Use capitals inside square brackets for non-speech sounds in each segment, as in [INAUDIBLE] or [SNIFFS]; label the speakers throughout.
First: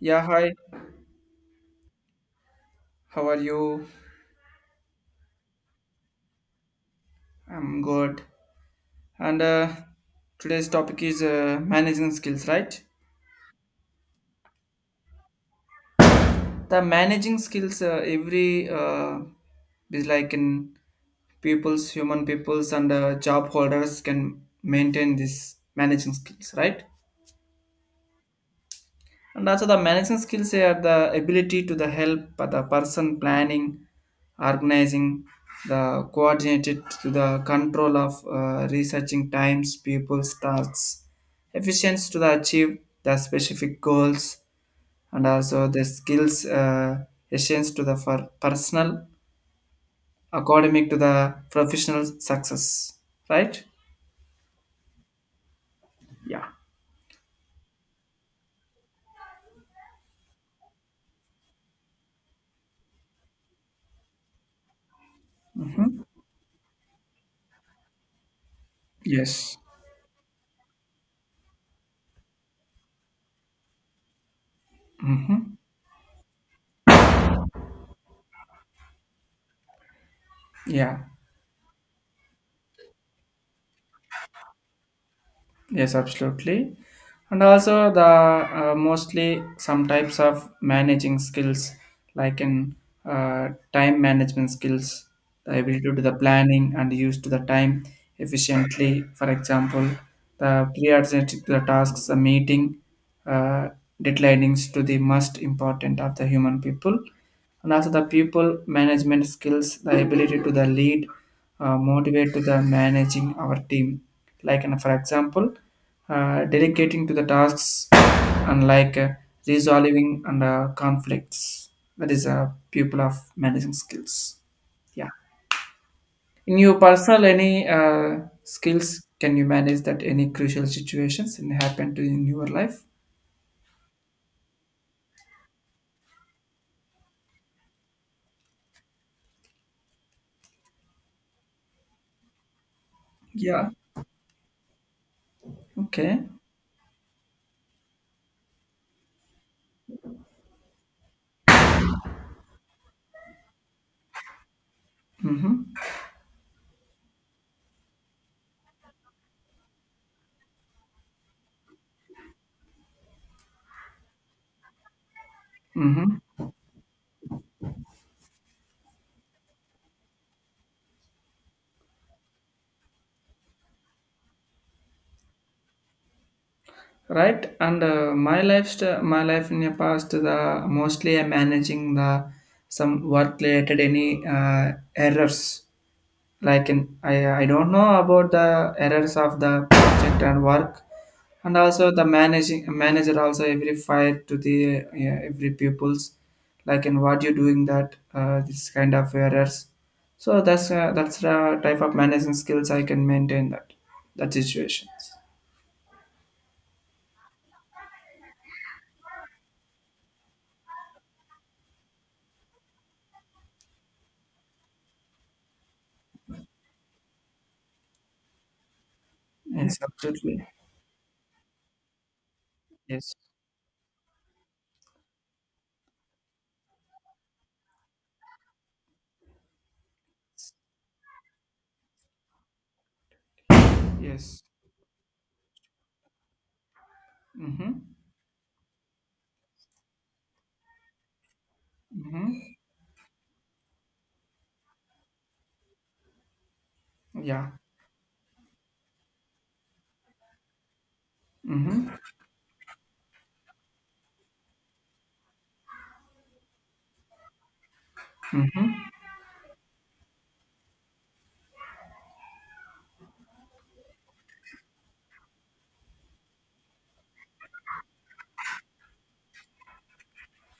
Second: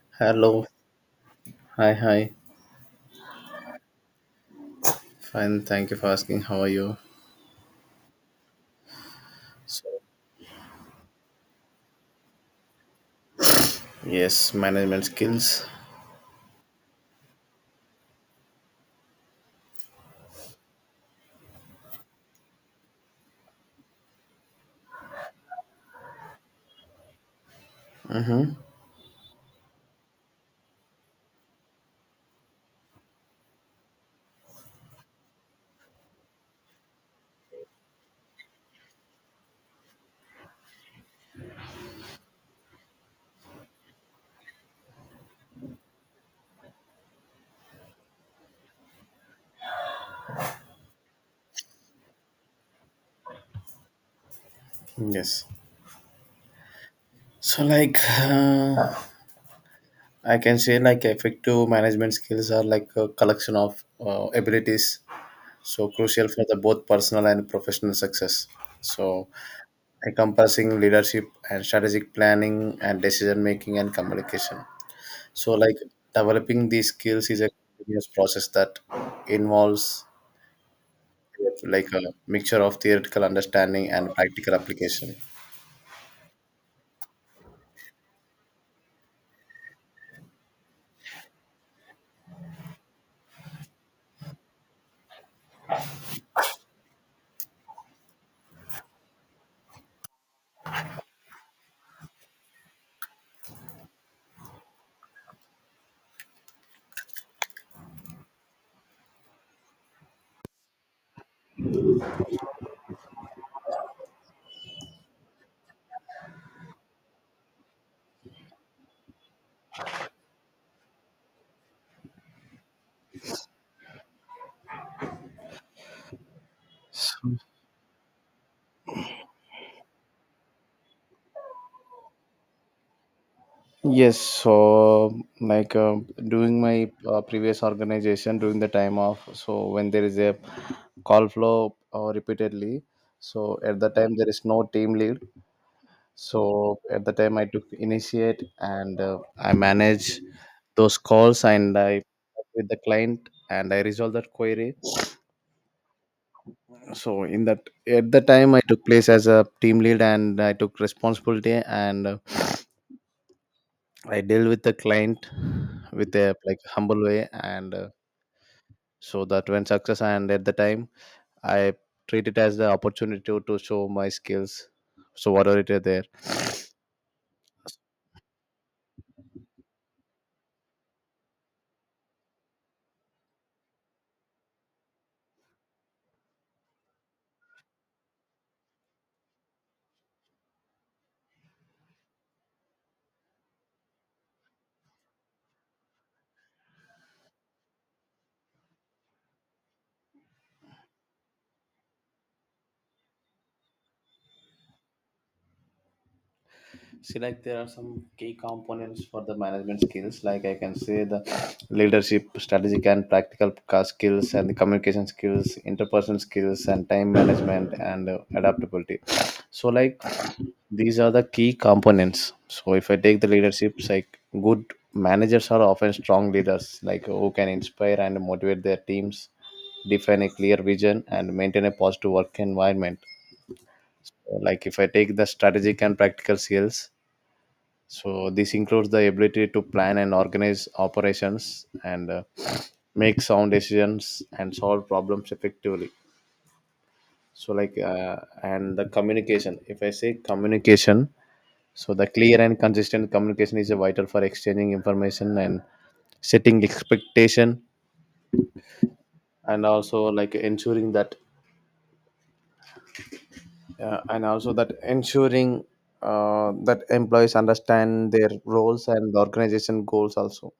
Speaker 1: Yeah, hi.
Speaker 2: Hello. Hi, hi.
Speaker 1: How are you?
Speaker 2: Fine. Thank you for asking. How are you?
Speaker 1: I'm good. And
Speaker 2: So,
Speaker 1: today's topic is managing skills, right?
Speaker 2: yes, management skills.
Speaker 1: The managing skills every is like in human peoples, and job holders can maintain this managing skills, right?
Speaker 2: Mm-hmm.
Speaker 1: And also the management skills are the ability to the help the person planning organizing the coordinated to the control of researching times people's tasks efficiency to the achieve the specific goals and also the skills essence to the for personal academic to the professional success, right.
Speaker 2: Yes.
Speaker 1: Yeah.
Speaker 2: So, I can say, like, effective management skills are like a collection of abilities. So, crucial for the both personal and professional success. So,
Speaker 1: Yes.
Speaker 2: encompassing leadership and strategic planning and decision making and communication. So,
Speaker 1: Mm-hmm.
Speaker 2: like, developing these skills is a continuous process that involves
Speaker 1: Yeah.
Speaker 2: like a mixture of theoretical understanding and practical application.
Speaker 1: Yes, absolutely. And also the mostly some types of managing skills like in time management skills, the ability to do the planning and use to the time efficiently. For example, the prioritizing to the tasks, the meeting, uh, deadlines to the most important of the human people, and also the people management skills, the ability to the lead motivate to the managing our team, like, and for example delegating to the tasks, and like resolving and conflicts, that is a pupil of managing skills. Yeah, in your personal
Speaker 2: So-
Speaker 1: any skills, can you manage that any crucial situations and happen to in your life?
Speaker 2: Yes, so like during my previous organization, during the time of so when there is a call flow repeatedly, so
Speaker 1: Yeah.
Speaker 2: at the time there is no team lead.
Speaker 1: Okay.
Speaker 2: So at the time I took initiate and I manage those calls and I talk with the client and I resolve that query.
Speaker 1: Mm-hmm.
Speaker 2: So in that at the time I took place as a team lead and I took responsibility, and [SNIFFS] I dealt with the client with
Speaker 1: Mm-hmm.
Speaker 2: a like humble way, and so that when success, and at the time I treat it as the opportunity to show my skills, so whatever it is there.
Speaker 1: Right, and my lifestyle, my life in the past, the mostly I'm managing the some work related any errors, like in I don't know about the errors of the project and work, and also the managing manager also every fire to the yeah, every pupils, like in what you doing that this kind of errors. So that's the type of managing skills I can maintain that that situations.
Speaker 2: See, like there are some key components for the management skills, like I can say the leadership, strategic and practical skills, and the communication skills, interpersonal skills, and time management, and adaptability. So
Speaker 1: Yes,
Speaker 2: like
Speaker 1: absolutely.
Speaker 2: these are the key components. So if I
Speaker 1: Yes.
Speaker 2: take the leaderships, like good managers are often strong leaders, like who can inspire and motivate their teams, define a clear vision and maintain a positive work environment.
Speaker 1: Yes.
Speaker 2: Like if I take the strategic and practical skills,
Speaker 1: Mm-hmm.
Speaker 2: so this includes the ability to plan and organize operations, and
Speaker 1: Mm-hmm.
Speaker 2: make sound decisions and solve problems effectively.
Speaker 1: Yeah.
Speaker 2: So like uh, and the communication. If I say communication,
Speaker 1: Mm-hmm.
Speaker 2: so the clear and consistent communication is vital for exchanging information and setting expectation, and also like ensuring that and also that ensuring that employees understand their roles and the organization goals also.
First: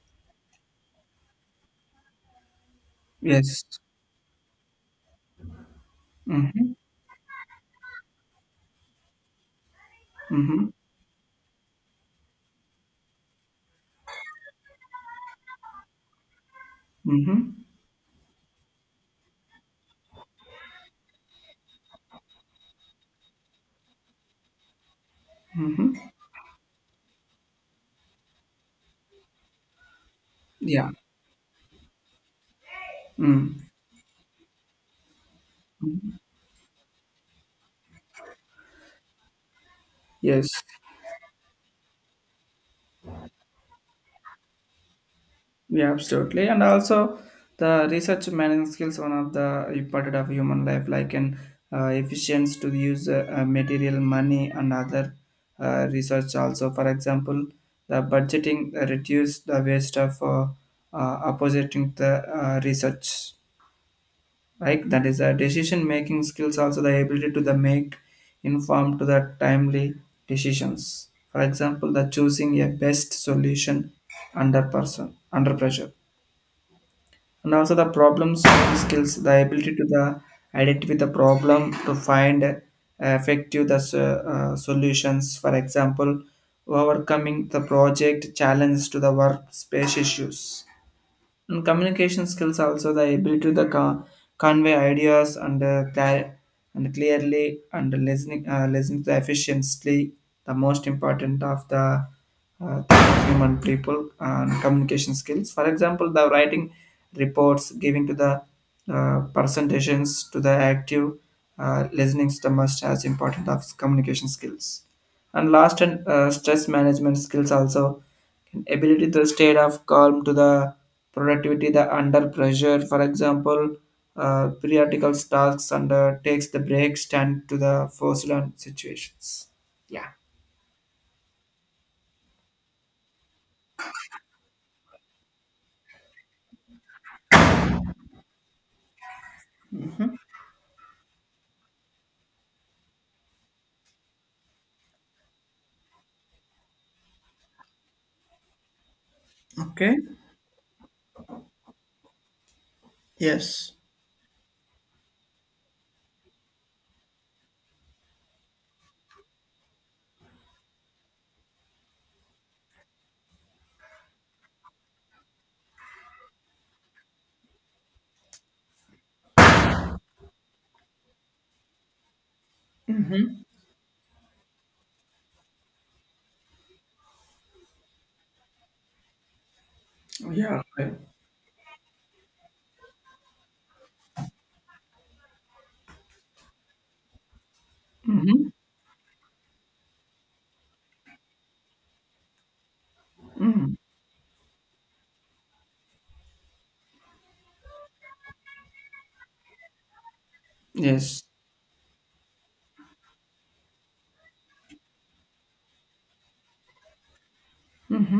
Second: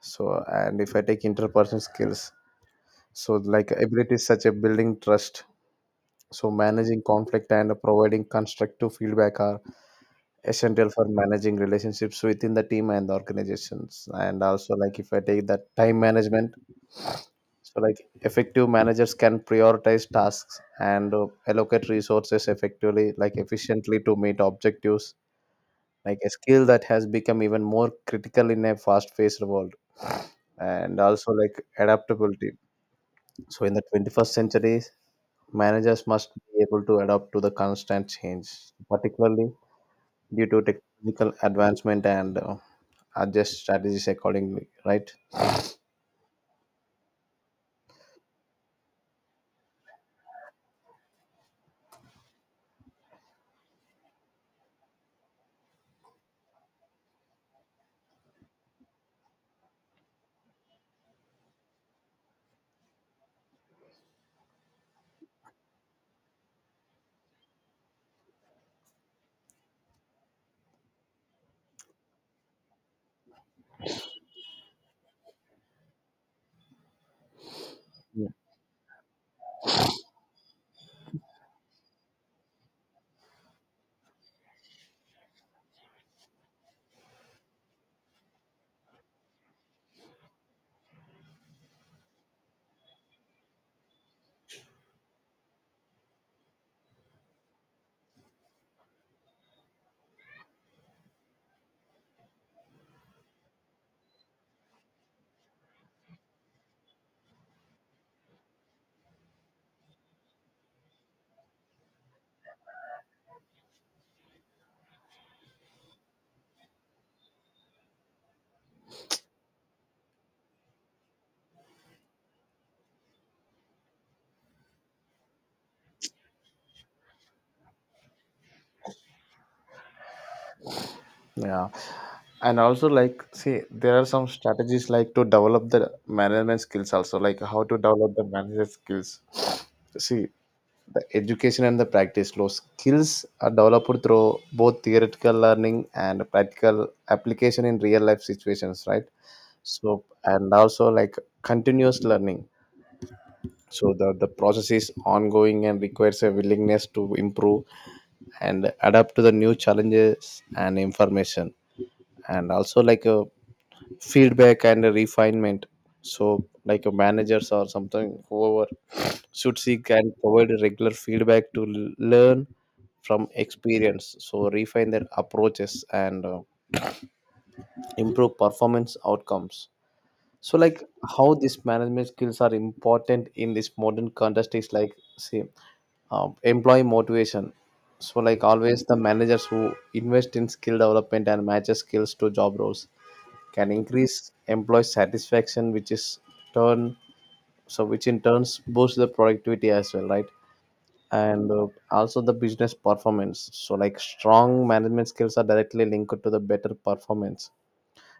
Speaker 2: So and if I take interpersonal skills. So,
Speaker 1: Yes.
Speaker 2: like ability is such a building trust. So,
Speaker 1: Mm-hmm.
Speaker 2: managing conflict and providing constructive feedback are
Speaker 1: Mm-hmm.
Speaker 2: essential for managing relationships within the team and the organizations. And also, like if I take that time management,
Speaker 1: Mm-hmm.
Speaker 2: so like effective managers can prioritize tasks and allocate resources effectively, like efficiently to meet objectives.
Speaker 1: Mm-hmm.
Speaker 2: Like a skill that has become even more critical in a fast-paced world.
Speaker 1: Yeah.
Speaker 2: And also, like adaptability. So,
Speaker 1: Mm.
Speaker 2: in the 21st century, managers must be able to adapt to the constant change, particularly due
Speaker 1: Yes.
Speaker 2: to technological advancement, and adjust strategies accordingly, right?
Speaker 1: Yeah, absolutely. And also the research management skills, one of the important of human life, like an efficiency to use material, money, and other research also. For example, the budgeting reduce the waste of opposing the research. Right, that is a decision making skills, also the ability to the make informed to the timely decisions. For example, the choosing a best solution under person under pressure, and also the
Speaker 2: Yeah.
Speaker 1: problem solving skills, the ability to the identify the problem to find effective the solutions. For example, overcoming the project challenge to the workspace issues, and communication skills also the ability to convey ideas and and clearly and listening listening to efficiently, the most important of the uh, human people and communication skills. For example, the writing reports, giving to the presentations to the active listening to the must as important of communication skills. And last, and stress management skills also can ability to state of calm to the productivity the under pressure. For example, periodical tasks under takes the break stand to the forced on situations. Yeah.
Speaker 2: Yeah. And also, like, see, there are some strategies like to develop the management skills, also, like how to develop the management skills. See, the education and the practice law skills are developed through both theoretical learning and practical application in real life situations, right? So
Speaker 1: Okay.
Speaker 2: and also like continuous learning.
Speaker 1: Yes.
Speaker 2: So the process is ongoing and requires a willingness to improve and adapt to the new challenges and information. And also like a feedback and a refinement. So like a managers or something, whoever should seek and provide regular feedback to learn from experience, so refine their approaches and improve performance outcomes. So,
Speaker 1: Yeah.
Speaker 2: like
Speaker 1: I-
Speaker 2: how these management skills are important in this modern context is like, say, employee motivation. So, like
Speaker 1: Mm-hmm.
Speaker 2: always, the managers who invest in skill development and matches skills to job roles can increase employee satisfaction, which is turn, so which in turns boosts the productivity as well, right?
Speaker 1: Yes.
Speaker 2: And also the business performance. So, like strong management skills are directly linked to the better performance.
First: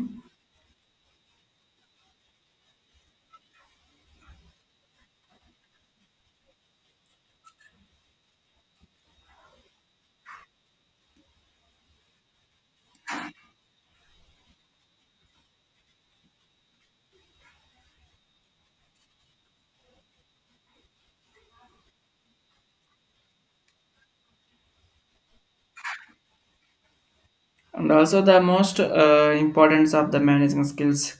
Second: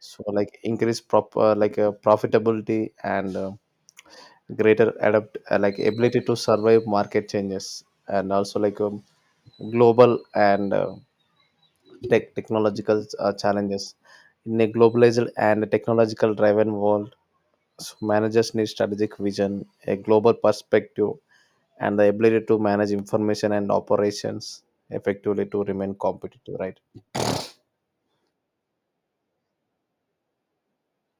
Speaker 2: So, like increase proper like profitability, and greater adapt like ability to survive market changes, and also like global and technological challenges in a globalized and technological driven world. So managers need strategic vision, a global perspective, and the ability to manage information and operations effectively to remain competitive, right?
Speaker 1: And also the most importance of the managing skills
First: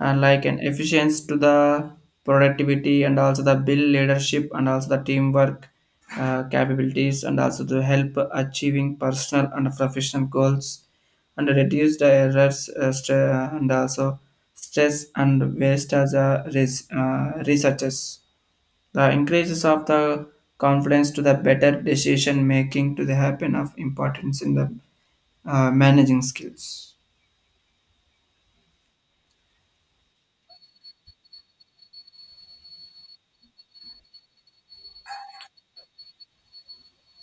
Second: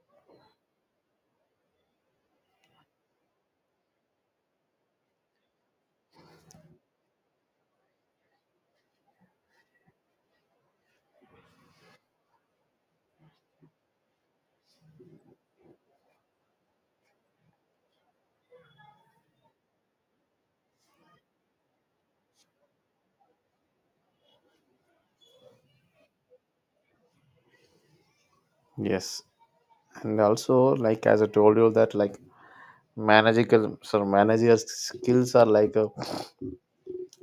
Speaker 1: like an efficiency to the productivity and also the bill leadership and also the teamwork capabilities and also to help achieving personal and professional goals and reduce the errors and also stress and waste as a researchers. The increases of the confidence to the better decision making to the happen of importance in the managing skills.
Speaker 2: Yes. And also like as I told you that like managerial skills are like a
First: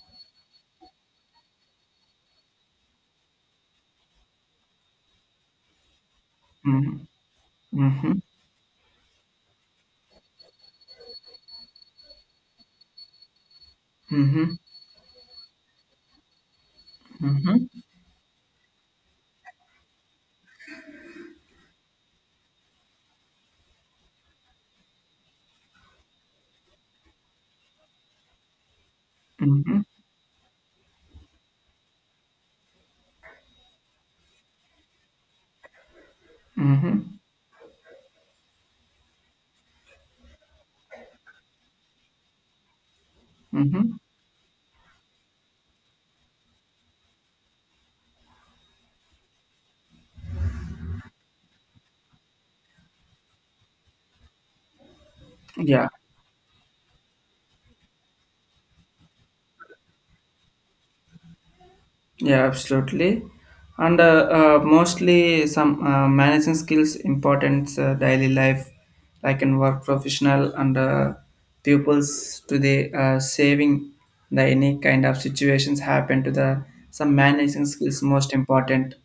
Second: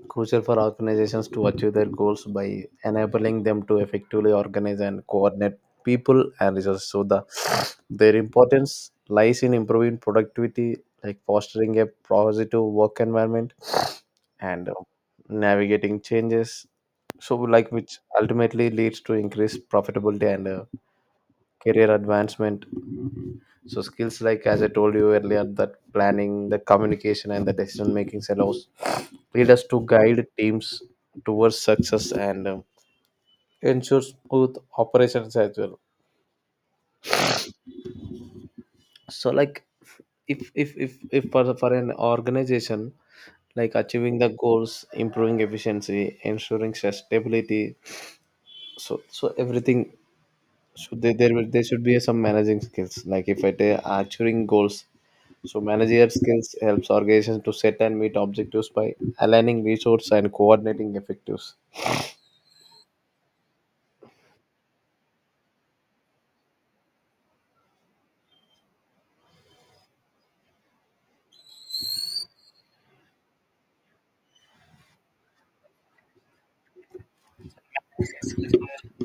Speaker 2: crucial for organizations to achieve their goals by enabling them to effectively organize and coordinate people and resources. So
Speaker 1: Mhm.
Speaker 2: their
Speaker 1: Mhm.
Speaker 2: importance lies in improving productivity, like fostering a positive work environment,
Speaker 1: Mhm.
Speaker 2: and navigating changes. So
Speaker 1: Mhm.
Speaker 2: like which ultimately leads to increased profitability and career advancement. So skills like as I told you earlier, that planning, the communication and the decision making allows lead us
Speaker 1: Mhm.
Speaker 2: to guide teams towards success, and ensure smooth operations as well.
Speaker 1: Mhm.
Speaker 2: So like if for an organization, like
Speaker 1: Mhm.
Speaker 2: achieving the goals, improving efficiency, ensuring stability. So everything should, they there will there should be some managing skills. Like if I say achieving goals, so
Speaker 1: Yeah.
Speaker 2: managerial skills helps organizations to set and meet objectives by aligning resources and coordinating effectives.
Speaker 1: Yeah, absolutely. And mostly some managing skills important daily life, like in work professional and pupils to the saving the any kind of situations happen to the some managing skills most important,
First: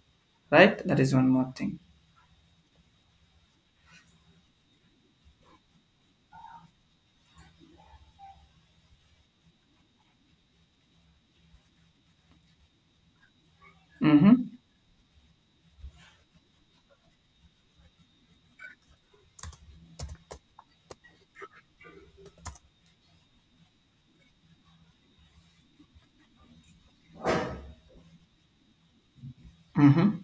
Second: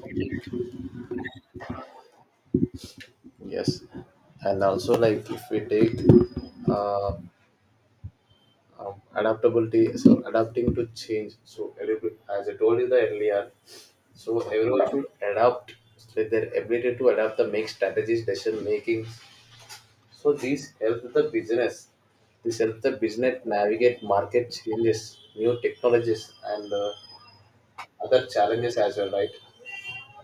Speaker 1: right? That is one more thing.
Speaker 2: Yes, and also like if we take uh, adaptability, so adapting to change. So as I told you the earlier, so
Speaker 1: Mm-hmm.
Speaker 2: everyone should adapt. So their ability to adapt the make strategies, decision making. So these help the business. This help the business navigate market changes, new technologies, and other challenges as well, right?
Speaker 1: Mm-hmm.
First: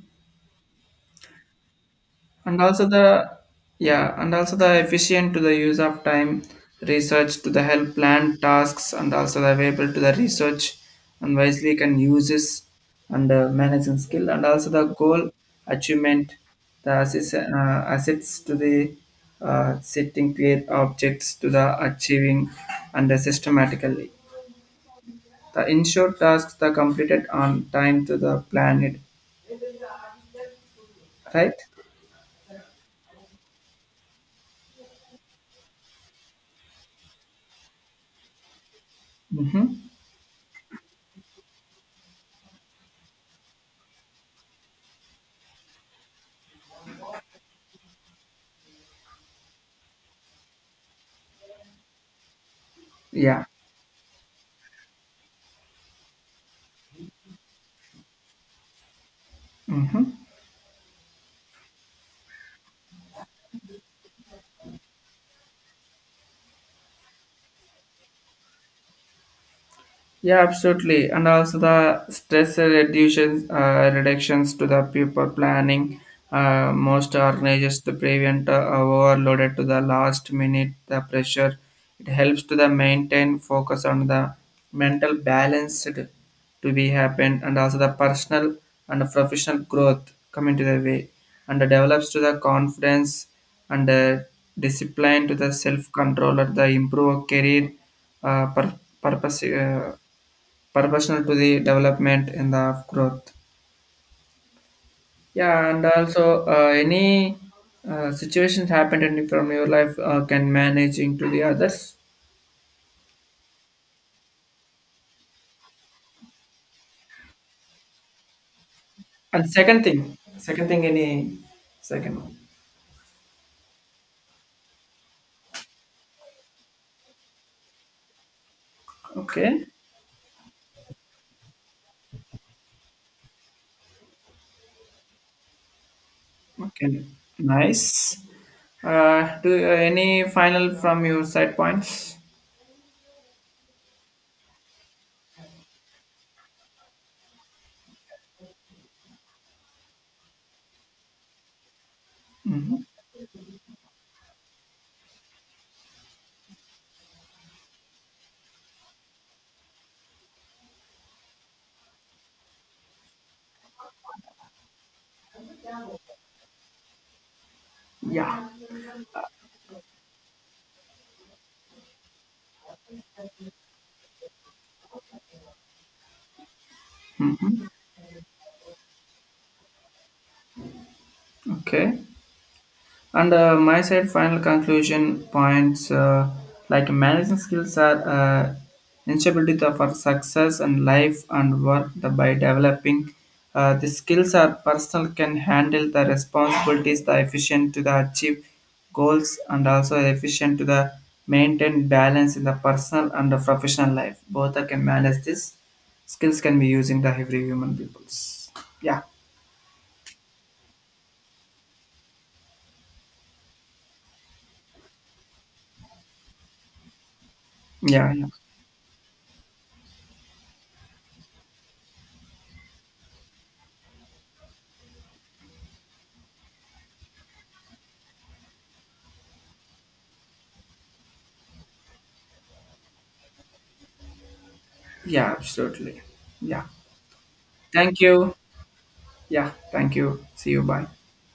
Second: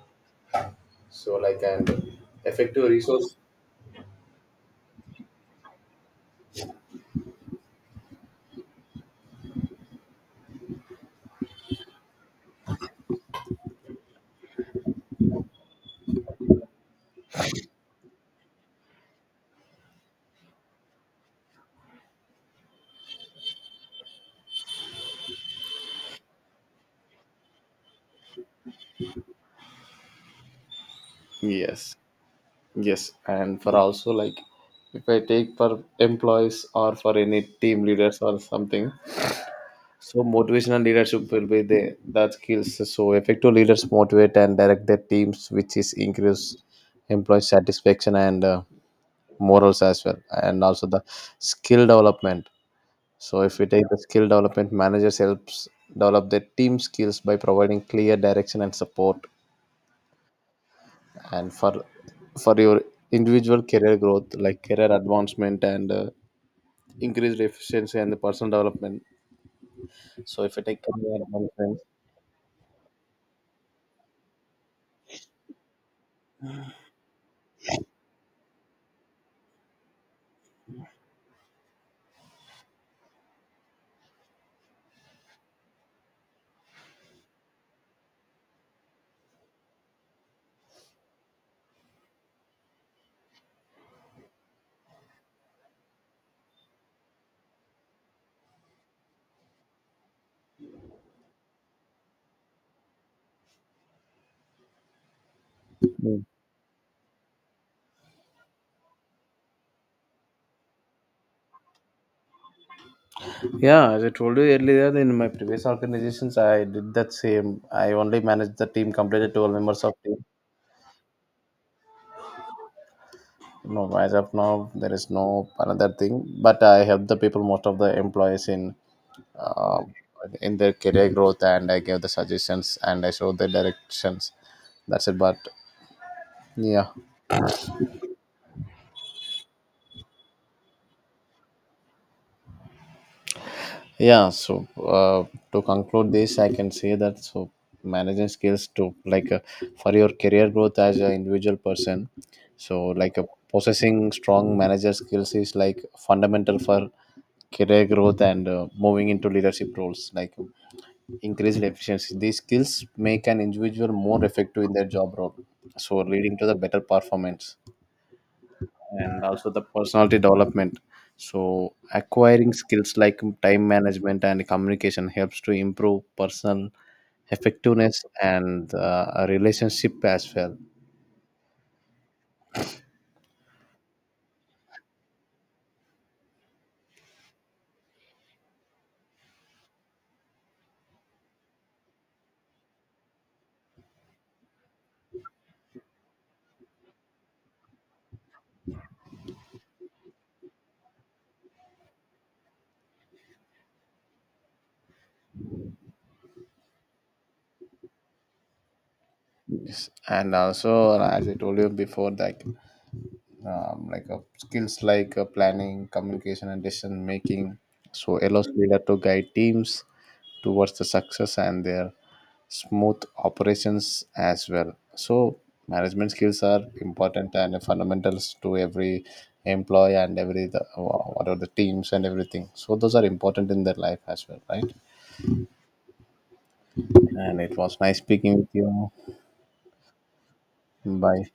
Speaker 2: So like and
Speaker 1: And also
Speaker 2: effective
Speaker 1: the,
Speaker 2: resource.
Speaker 1: yeah, and also the efficient to the use of time research to the help plan tasks and also the available to the research and wisely can use this, and managing skill and also the goal achievement, the assist, assets to the setting clear objects to the achieving and the systematically the ensured tasks the completed on time to the planet, right.
Speaker 2: Yes. Yes, and for also like if I take for employees or for any team leaders or something,
Speaker 1: Hmm.
Speaker 2: so motivational leadership will be the that skills. So effective leaders motivate and direct their teams, which is increase employee satisfaction and morals as well, and also the skill development. So
Speaker 1: Yeah.
Speaker 2: if we take the skill development, managers helps develop their team skills by providing clear direction and support,
Speaker 1: Hmm.
Speaker 2: and for your individual career growth, like career advancement and increased efficiency and the personal development.
Speaker 1: Yeah,
Speaker 2: So if I take
Speaker 1: absolutely.
Speaker 2: career
Speaker 1: And also
Speaker 2: advancement.
Speaker 1: the stress reductions, reductions to the people planning. Most organizers to prevent overloaded to the last minute, the pressure. It helps to the maintain focus on the mental balance to be happen, and also the personal and professional growth come into the way and develops to the confidence and discipline to the self-control or the improve career uh, pur- purpose proportional to the development and the growth. Yeah, and
Speaker 2: Mm.
Speaker 1: also any situations happened in from your life can manage into the others.
Speaker 2: Yeah, as I told you earlier, in my previous organizations I did that same. I only managed the team, completed
Speaker 1: And
Speaker 2: 12 members of team.
Speaker 1: second thing, any second one.
Speaker 2: No, as of now there is no another thing, but I help the people, most of the employees
Speaker 1: Okay,
Speaker 2: uh, in their career growth, and I gave the suggestions and I showed the directions, that's it but. Yeah,
Speaker 1: okay, nice. Do any final from your side points?
Speaker 2: yeah. So to conclude this I can say that, so managing skills to like for your career growth as an individual person. So
Speaker 1: Hmm.
Speaker 2: like possessing strong manager skills is like fundamental for career growth and moving into leadership roles. Like increased efficiency, these skills make an individual more effective in their job role, so leading to the better performance.
Speaker 1: Yeah.
Speaker 2: And also the personality development. So acquiring skills like time management and communication helps to improve personal
Speaker 1: Hmm.
Speaker 2: effectiveness and a relationship as well.
Speaker 1: Okay. And my side final conclusion points like management skills are instability for success and life and work the, by developing the skills are personal can handle the responsibilities the efficient to the achieve goals and also efficient to the maintain balance in the personal and the professional life both are can manage this skills can be used in the every human peoples. Yeah.
Speaker 2: Yes. And also as I told you before, like skills like planning, communication and decision making,
Speaker 1: Yeah.
Speaker 2: so
Speaker 1: Yeah.
Speaker 2: allows leader to guide teams towards the success and their smooth operations as well. So, management skills are important and fundamentals to every employee, and every the what are the teams and everything. So, those are important in their life as well, right?
Speaker 1: Yeah, absolutely. Yeah.
Speaker 2: And it was nice
Speaker 1: Thank you.
Speaker 2: speaking with you.
Speaker 1: Yeah, thank you. See you. Bye.
Speaker 2: Bye.